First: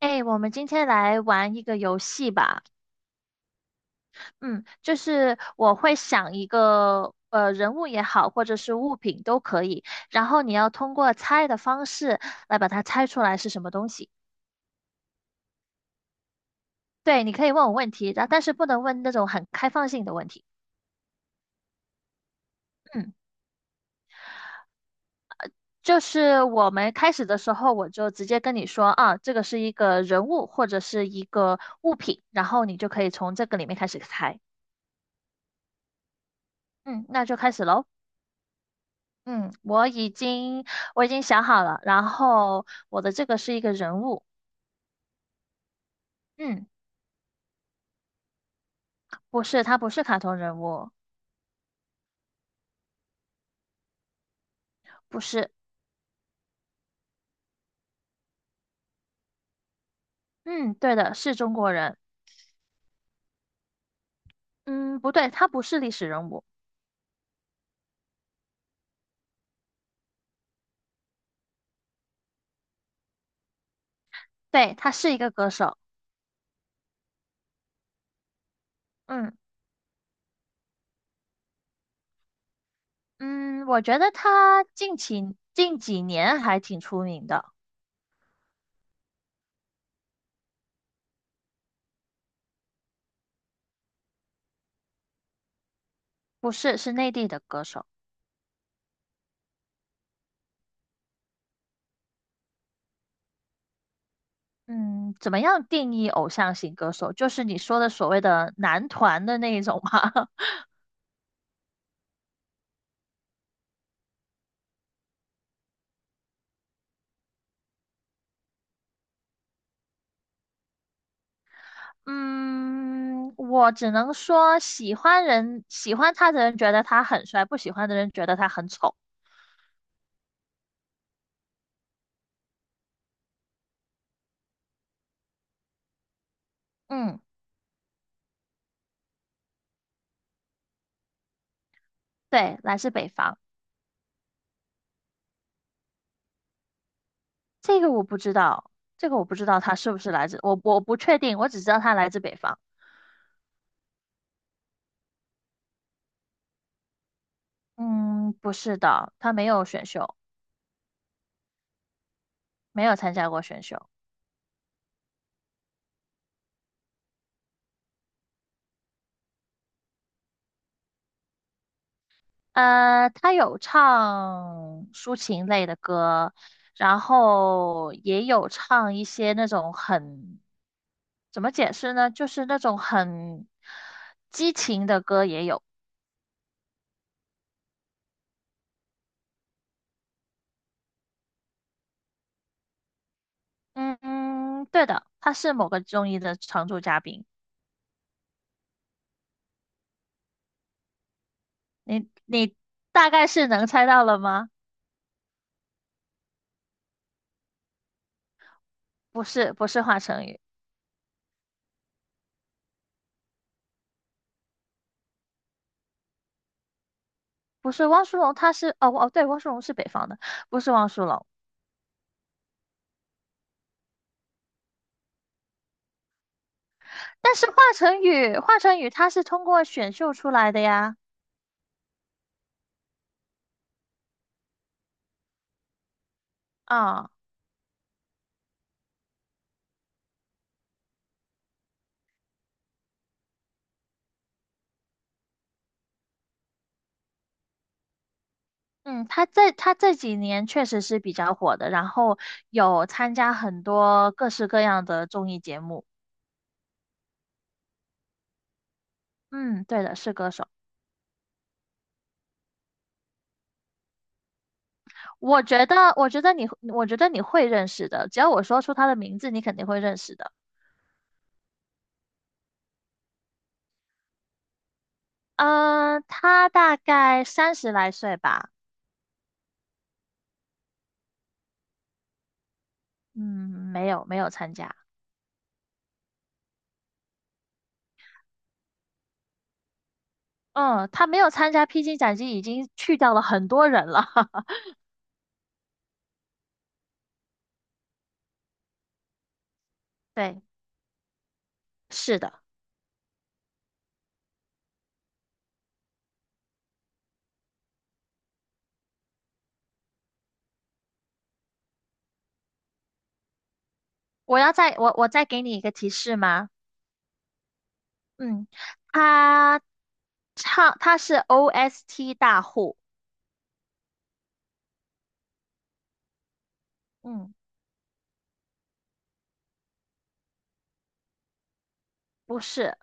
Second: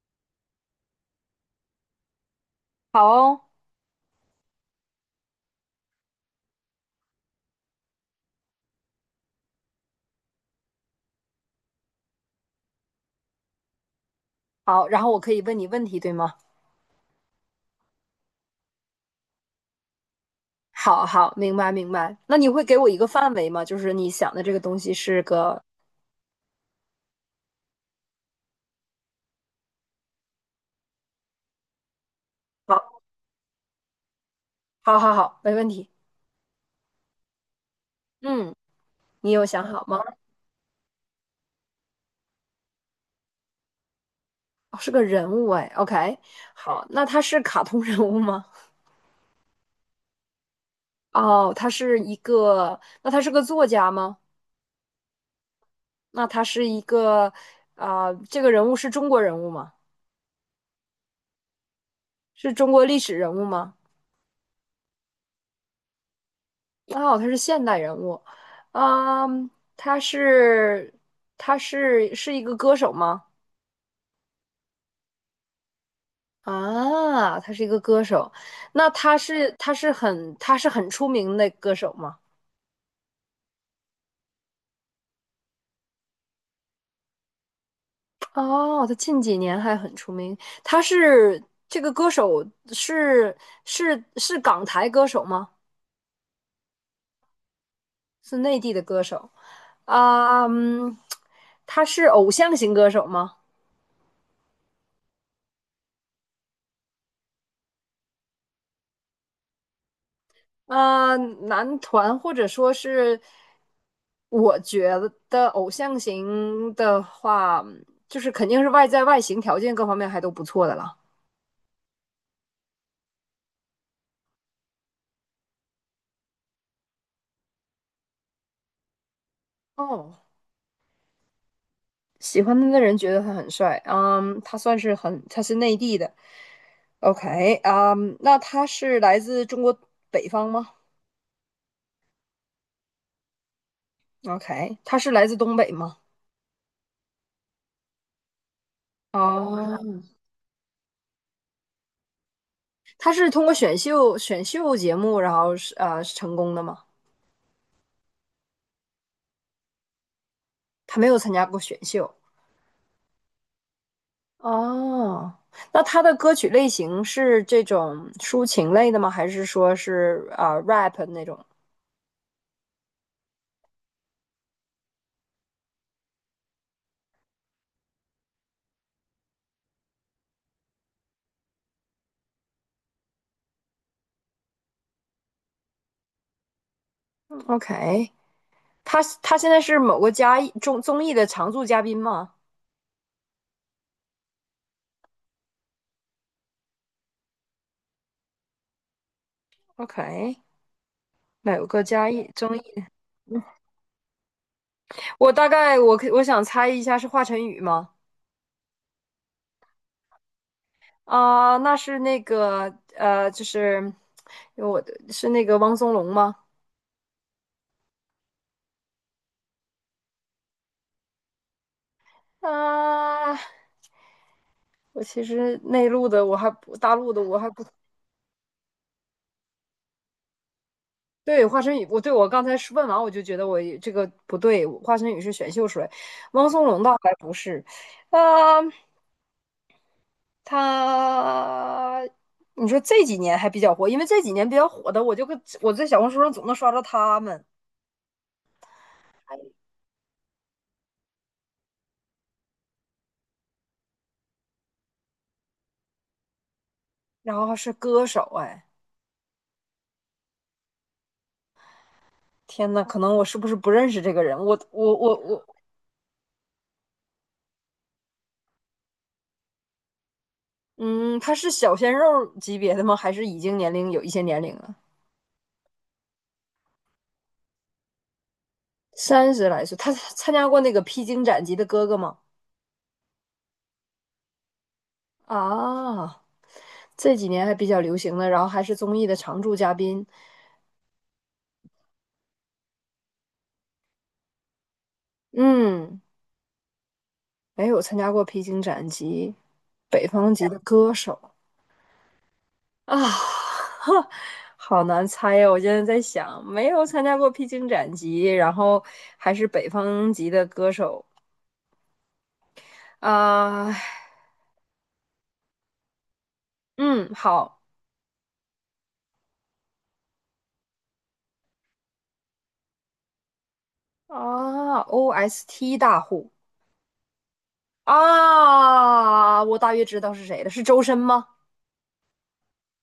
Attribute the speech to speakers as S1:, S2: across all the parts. S1: 哎，我们今天来玩一个游戏吧。
S2: 好哦。
S1: 嗯，就是我会想一个人物也好，或者是物品都可以，然后你要通过猜的方式来把它猜出来是什么东西。
S2: 好，然后我可以问你问题，对吗？
S1: 对，你可以问我问题，然但是不能问那种很开放性的问题。
S2: 好好，明白明白。那你会给我一个
S1: 嗯，
S2: 范围吗？就是你想的这个东西是个，
S1: 就是我们开始的时候，我就直接跟你说啊，这个是一个人物或者是一个物品，然后你就
S2: 好，
S1: 可以从这个里面开始猜。
S2: 好，好，好，没问题。
S1: 嗯，那就开始喽。
S2: 嗯，你有
S1: 嗯，
S2: 想好
S1: 我
S2: 吗？
S1: 已经我已经想好了，然后我的这个是一个人物，
S2: 哦是个人物哎，OK，
S1: 嗯，
S2: 好，那他是卡通人物吗？
S1: 不是，他不是卡通人物，
S2: 哦，他是一个，那他是个作家吗？
S1: 不是，
S2: 那他是一个，啊、这个人物是中国人物吗？
S1: 嗯，对的，是中国人，
S2: 是中国历史人物吗？
S1: 嗯，不对，他不是历史人物，
S2: 哦，他是现代人物。嗯，他是他是一个歌手吗？
S1: 对，他是一个歌手，
S2: 啊，他是一个歌手。那他
S1: 嗯
S2: 是他是很他是很出名的歌手吗？
S1: 嗯，我觉得他近几年还挺出名的，
S2: 哦，他近几年还很出名。他是这个歌手是是港台歌手吗？
S1: 不是，是内地的歌手，
S2: 是内地的歌手啊。嗯，他是偶像型歌手吗？
S1: 嗯，怎么样定义偶像型歌手？就是你说的所谓的男团的那一种吗？
S2: 呃，男团或者说是，我觉得偶像型的话，就是肯定是外在外形条件各方面还都不错的了。
S1: 嗯，我只能说喜欢人，喜欢他的人觉得他很帅，不喜欢的人觉得他很丑。
S2: 哦，喜欢他的人觉得他很帅。嗯，他算是很，他是内地的
S1: 嗯，
S2: ，OK。嗯，那他是来自中国北方吗
S1: 对，来自北方，
S2: ？OK，他是来自东北吗？
S1: 这个我不知道，这个我不知道他是不
S2: 哦，
S1: 是来自，我不确定，我只知道他来自北方。
S2: 他是通过选秀节目，然后是成功的吗？
S1: 嗯，不是的，他没有选秀，
S2: 他没有参加过选秀。
S1: 没有参加过选秀。
S2: 哦，那他的歌曲类型是这种抒情类的吗？还是说是啊、rap 那种
S1: 他有唱抒情类的歌，然后也有唱一些那种很，怎么解释呢？就是那种很激情的歌也有。
S2: ？OK，他现在是某个嘉艺综艺的常驻嘉宾吗
S1: 嗯，对的，他是某个综艺的常驻嘉宾。
S2: ？OK，某个
S1: 你
S2: 嘉艺综
S1: 你
S2: 艺。
S1: 大概是能猜到了吗？
S2: 我大概我可我想猜一下是华晨宇吗？
S1: 不是，不是华晨宇，
S2: 啊、那是那个就是我的是那个汪苏泷吗？
S1: 不是汪苏泷，他是哦哦，对，汪苏泷是北方的，不是汪苏泷。
S2: 啊、我其实内陆的我还不大陆的
S1: 但
S2: 我
S1: 是
S2: 还
S1: 华
S2: 不。
S1: 晨宇，华晨宇他是通过选秀出来的呀，
S2: 对，华晨宇，我刚才是问完，我就觉得我也这个不对。华晨宇是选秀水，汪苏泷倒
S1: 啊、
S2: 还不是。啊、他，你说这几年还比较火，因为这几年比较火的，我就跟我在小红书上总能刷到他们，
S1: 嗯，他这几年确实是比较火的，然后有参加很多各式各样的综艺节目。
S2: 然后是歌手。哎，
S1: 嗯，对的，是歌手。
S2: 天呐，可能我是不是不认识这个人？我我我
S1: 我
S2: 我，
S1: 觉得，我觉得你，我觉得你会认识的，只要我说出他的名字，你肯定会认识的。
S2: 嗯，他是小鲜肉级别的吗？还是已经年龄有一些年龄了？
S1: 嗯、他大概三十来岁吧。
S2: 三十来岁，他参加过那个披荆斩棘的哥哥吗？
S1: 嗯，没有参加。
S2: 啊。这几年还比较流行的，然后还是综艺的常驻嘉宾。
S1: 嗯，他没有参加《披荆斩棘》，已经去掉了很多人了。
S2: 嗯，没有参加过披荆斩棘、北方
S1: 对，
S2: 籍的歌手
S1: 是的。
S2: 啊。哈，好难猜呀！我现在在想，没有参加过披荆斩棘，然后还是北方籍的歌手啊。
S1: 我再给你一个提示吗？
S2: 嗯，好。
S1: 嗯，他他是 OST 大户，
S2: 啊，OST 大户
S1: 嗯，
S2: 啊，我大约知道是谁了，是周深吗？
S1: 不是，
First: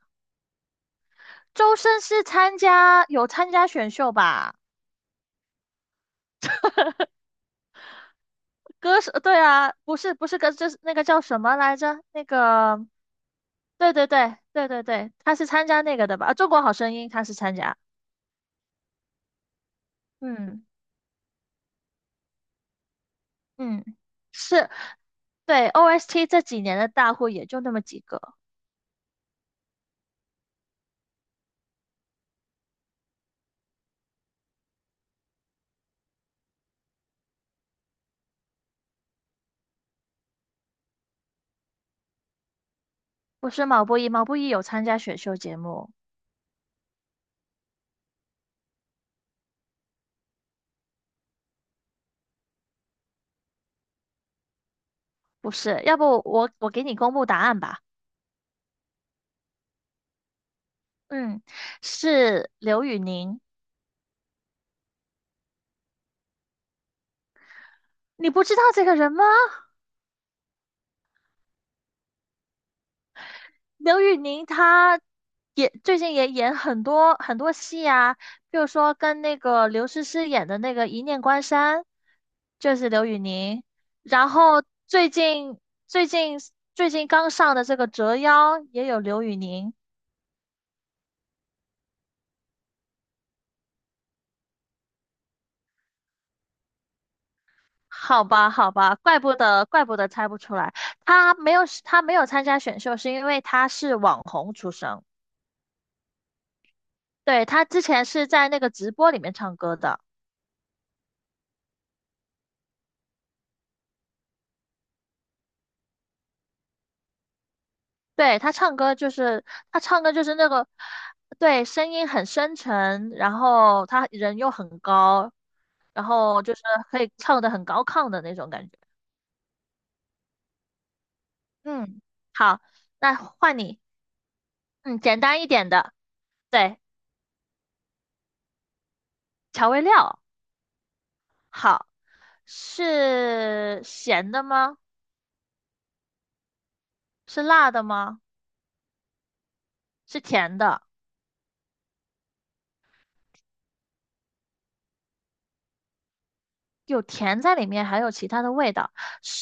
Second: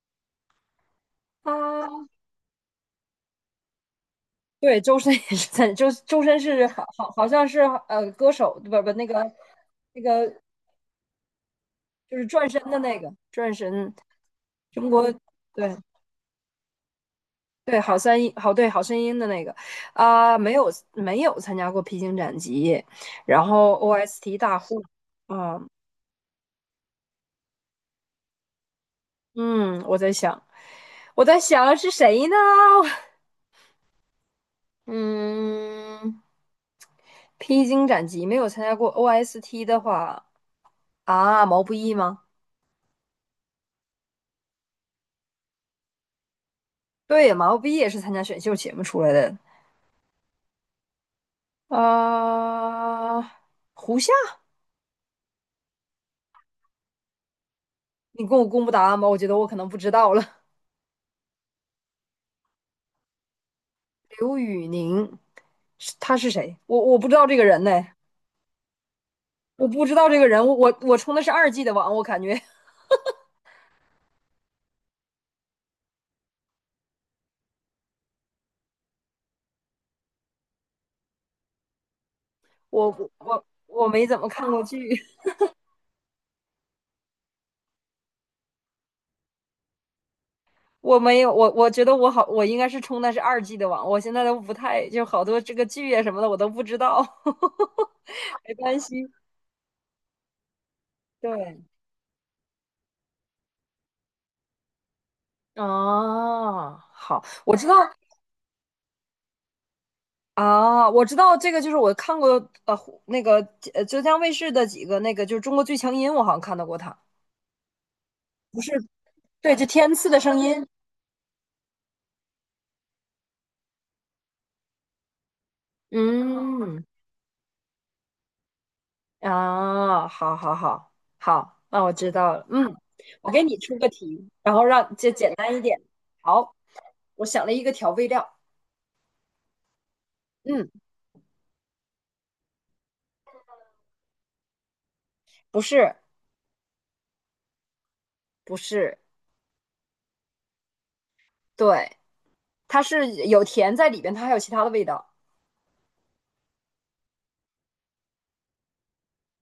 S1: 周深
S2: 啊。
S1: 是参加有参加选秀吧？
S2: 对，周深也是在，周深是好像是歌手，不
S1: 歌
S2: 那
S1: 手，
S2: 个
S1: 对啊，不
S2: 那
S1: 是不是
S2: 个
S1: 歌，就是那个叫什么来着？
S2: 就
S1: 那
S2: 是转身的
S1: 个，
S2: 那个转身。
S1: 对对对对对
S2: 中国
S1: 对，他是参
S2: 对
S1: 加那个的吧？啊，中国好声音他是参加，
S2: 对好三音好对好声音的那个。啊、没
S1: 嗯
S2: 有没有参加过披荆斩棘，然后
S1: 嗯，
S2: OST 大
S1: 是
S2: 户。嗯
S1: 对 OST 这几年的大户也就那么几个，
S2: 嗯，我在想我在想是谁呢？嗯，披荆斩棘没有参加过 OST 的话啊，毛不易吗？
S1: 不是毛不易，毛不易有参加选秀节目，
S2: 对，毛不易也是参加选秀节目出来的。啊。胡夏。
S1: 不是，要不我给你公布答案吧。
S2: 你跟我公布答案吧，我觉得我可能不知道了。
S1: 嗯，是刘宇宁。
S2: 刘宇宁，是他是谁？我我不知道这个人呢，
S1: 你不知道这个人吗？
S2: 我不知道这个人。我充的是二 G 的网，我感觉
S1: 刘宇宁他也最近也演很多很多戏啊，比如说跟那个刘诗诗演的那个《一念关山》，就是刘
S2: 我
S1: 宇
S2: 我
S1: 宁。
S2: 我没怎么
S1: 然
S2: 看过
S1: 后
S2: 剧。
S1: 最近最近刚上的这个《折腰》也有刘宇宁。
S2: 我没有我觉得我好，我应该是充的是二 G 的网，我现在都不太就好多这个剧啊什么的我都不知道。
S1: 好吧，
S2: 没
S1: 好
S2: 关
S1: 吧，
S2: 系。
S1: 怪不得猜不出来，
S2: 对，
S1: 他没有参加选秀，是因为他是网红出身。
S2: 啊，好，
S1: 对，
S2: 我
S1: 他
S2: 知道。
S1: 之前是在那个直播里面唱歌的，
S2: 啊，我知道这个，就是我看过湖那个浙江卫视的几个那个，就是《中国最强音》，我好像看到过他。
S1: 对，
S2: 不是，对，就
S1: 他
S2: 天
S1: 唱
S2: 赐
S1: 歌
S2: 的
S1: 就是
S2: 声
S1: 那
S2: 音。
S1: 个，对，声音很深沉，然后他人又很高，然后就是
S2: 嗯，
S1: 可以唱的很高亢的那种感觉。
S2: 啊，好好好好，那我
S1: 嗯，
S2: 知道了。
S1: 好，
S2: 嗯，
S1: 那
S2: 我给你
S1: 换
S2: 出
S1: 你，
S2: 个题，然后让
S1: 嗯，
S2: 这
S1: 简
S2: 简
S1: 单一
S2: 单一
S1: 点
S2: 点。
S1: 的，
S2: 好，
S1: 对，
S2: 我想了一个调味料。
S1: 调味料，
S2: 嗯，
S1: 好，是咸的吗？
S2: 不是，
S1: 是辣的吗？
S2: 不是，
S1: 是甜的，
S2: 对，它是有甜在里边，它还有其他的味道。
S1: 有甜在里面，还有其他的味道，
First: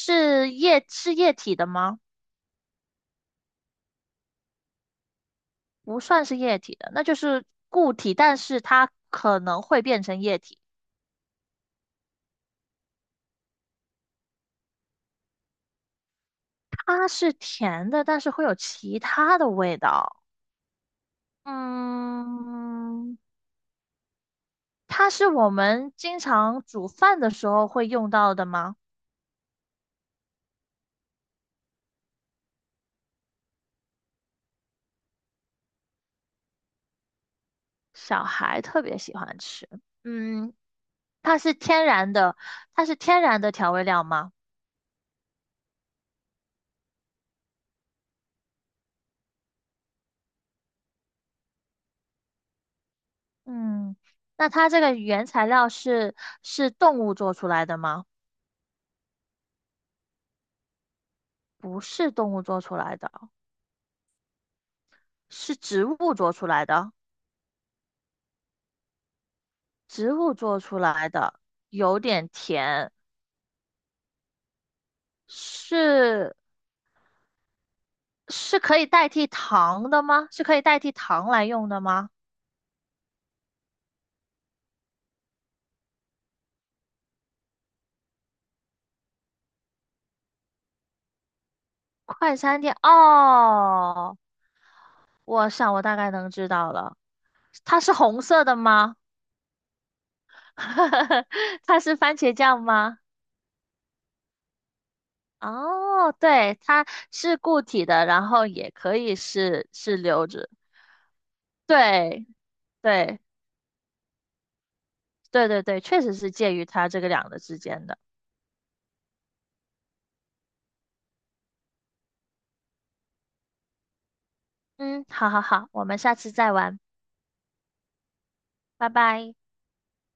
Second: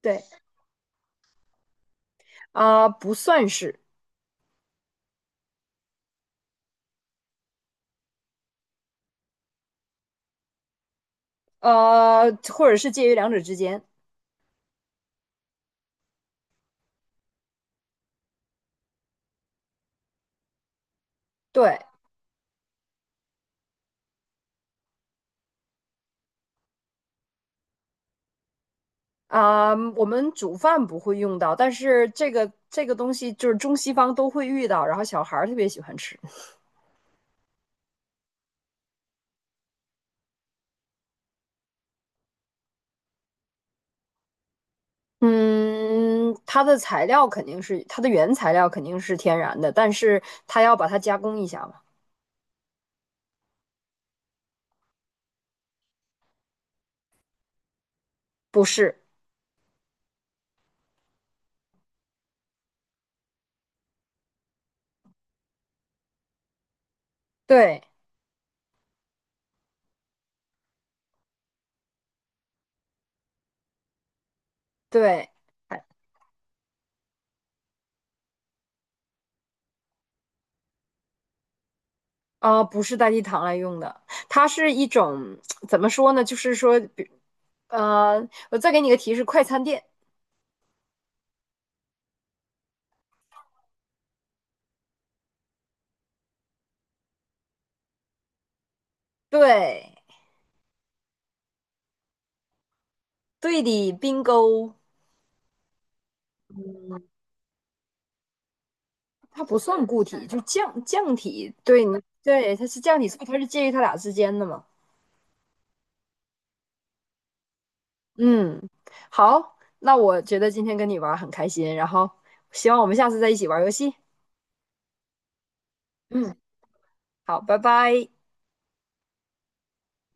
S2: 对，
S1: 液是液体的吗？
S2: 啊、不算是，
S1: 不算是液体的，那就是固体，但是它可能会变成液体。
S2: 或者是介于两者之间。
S1: 它是甜的，但是会有其他的味道。
S2: 对。
S1: 嗯，它是我们经常煮饭的时候会用到的吗？
S2: 啊，我们煮饭不会用到，但是这个这个东西就是中西方都会遇到，然后小孩儿特别喜欢吃。
S1: 小孩特别喜欢吃。嗯，它是天然的，它是天然的调味料吗？
S2: 嗯，它的原材料肯定是天然的，但是它要把它加工一下嘛？
S1: 嗯，那它这个原材料是是动物做出来的吗？
S2: 不是，
S1: 不是动物做出来的，是植物做出来的。
S2: 对
S1: 植物做出来的，有点甜，
S2: 对，哎
S1: 是是可以代替糖的吗？是可以代替糖来用的吗？
S2: 啊，不是代替糖来用的，它是一种怎么说呢？就是说，比呃，我再给你个提示，快餐店，
S1: 快餐店哦，我想我大概能知道了，它是红色的吗？
S2: 对
S1: 它是番茄酱吗？
S2: 对的冰 i
S1: 哦，对，它是固体的，然后也可以
S2: 它不算
S1: 是
S2: 固体，
S1: 流
S2: 就
S1: 质，
S2: 降体。对，你
S1: 对
S2: 对，它是降体，所
S1: 对
S2: 以它是介于它俩之间的嘛。
S1: 对，确实是介于它这个两个之间的。
S2: 嗯，好，那我觉得今天跟你玩儿很开心，然后希望我们下次再一起玩儿游戏。
S1: 嗯，好好好，我们下次
S2: 嗯，
S1: 再玩，
S2: 好，拜拜。
S1: 拜拜。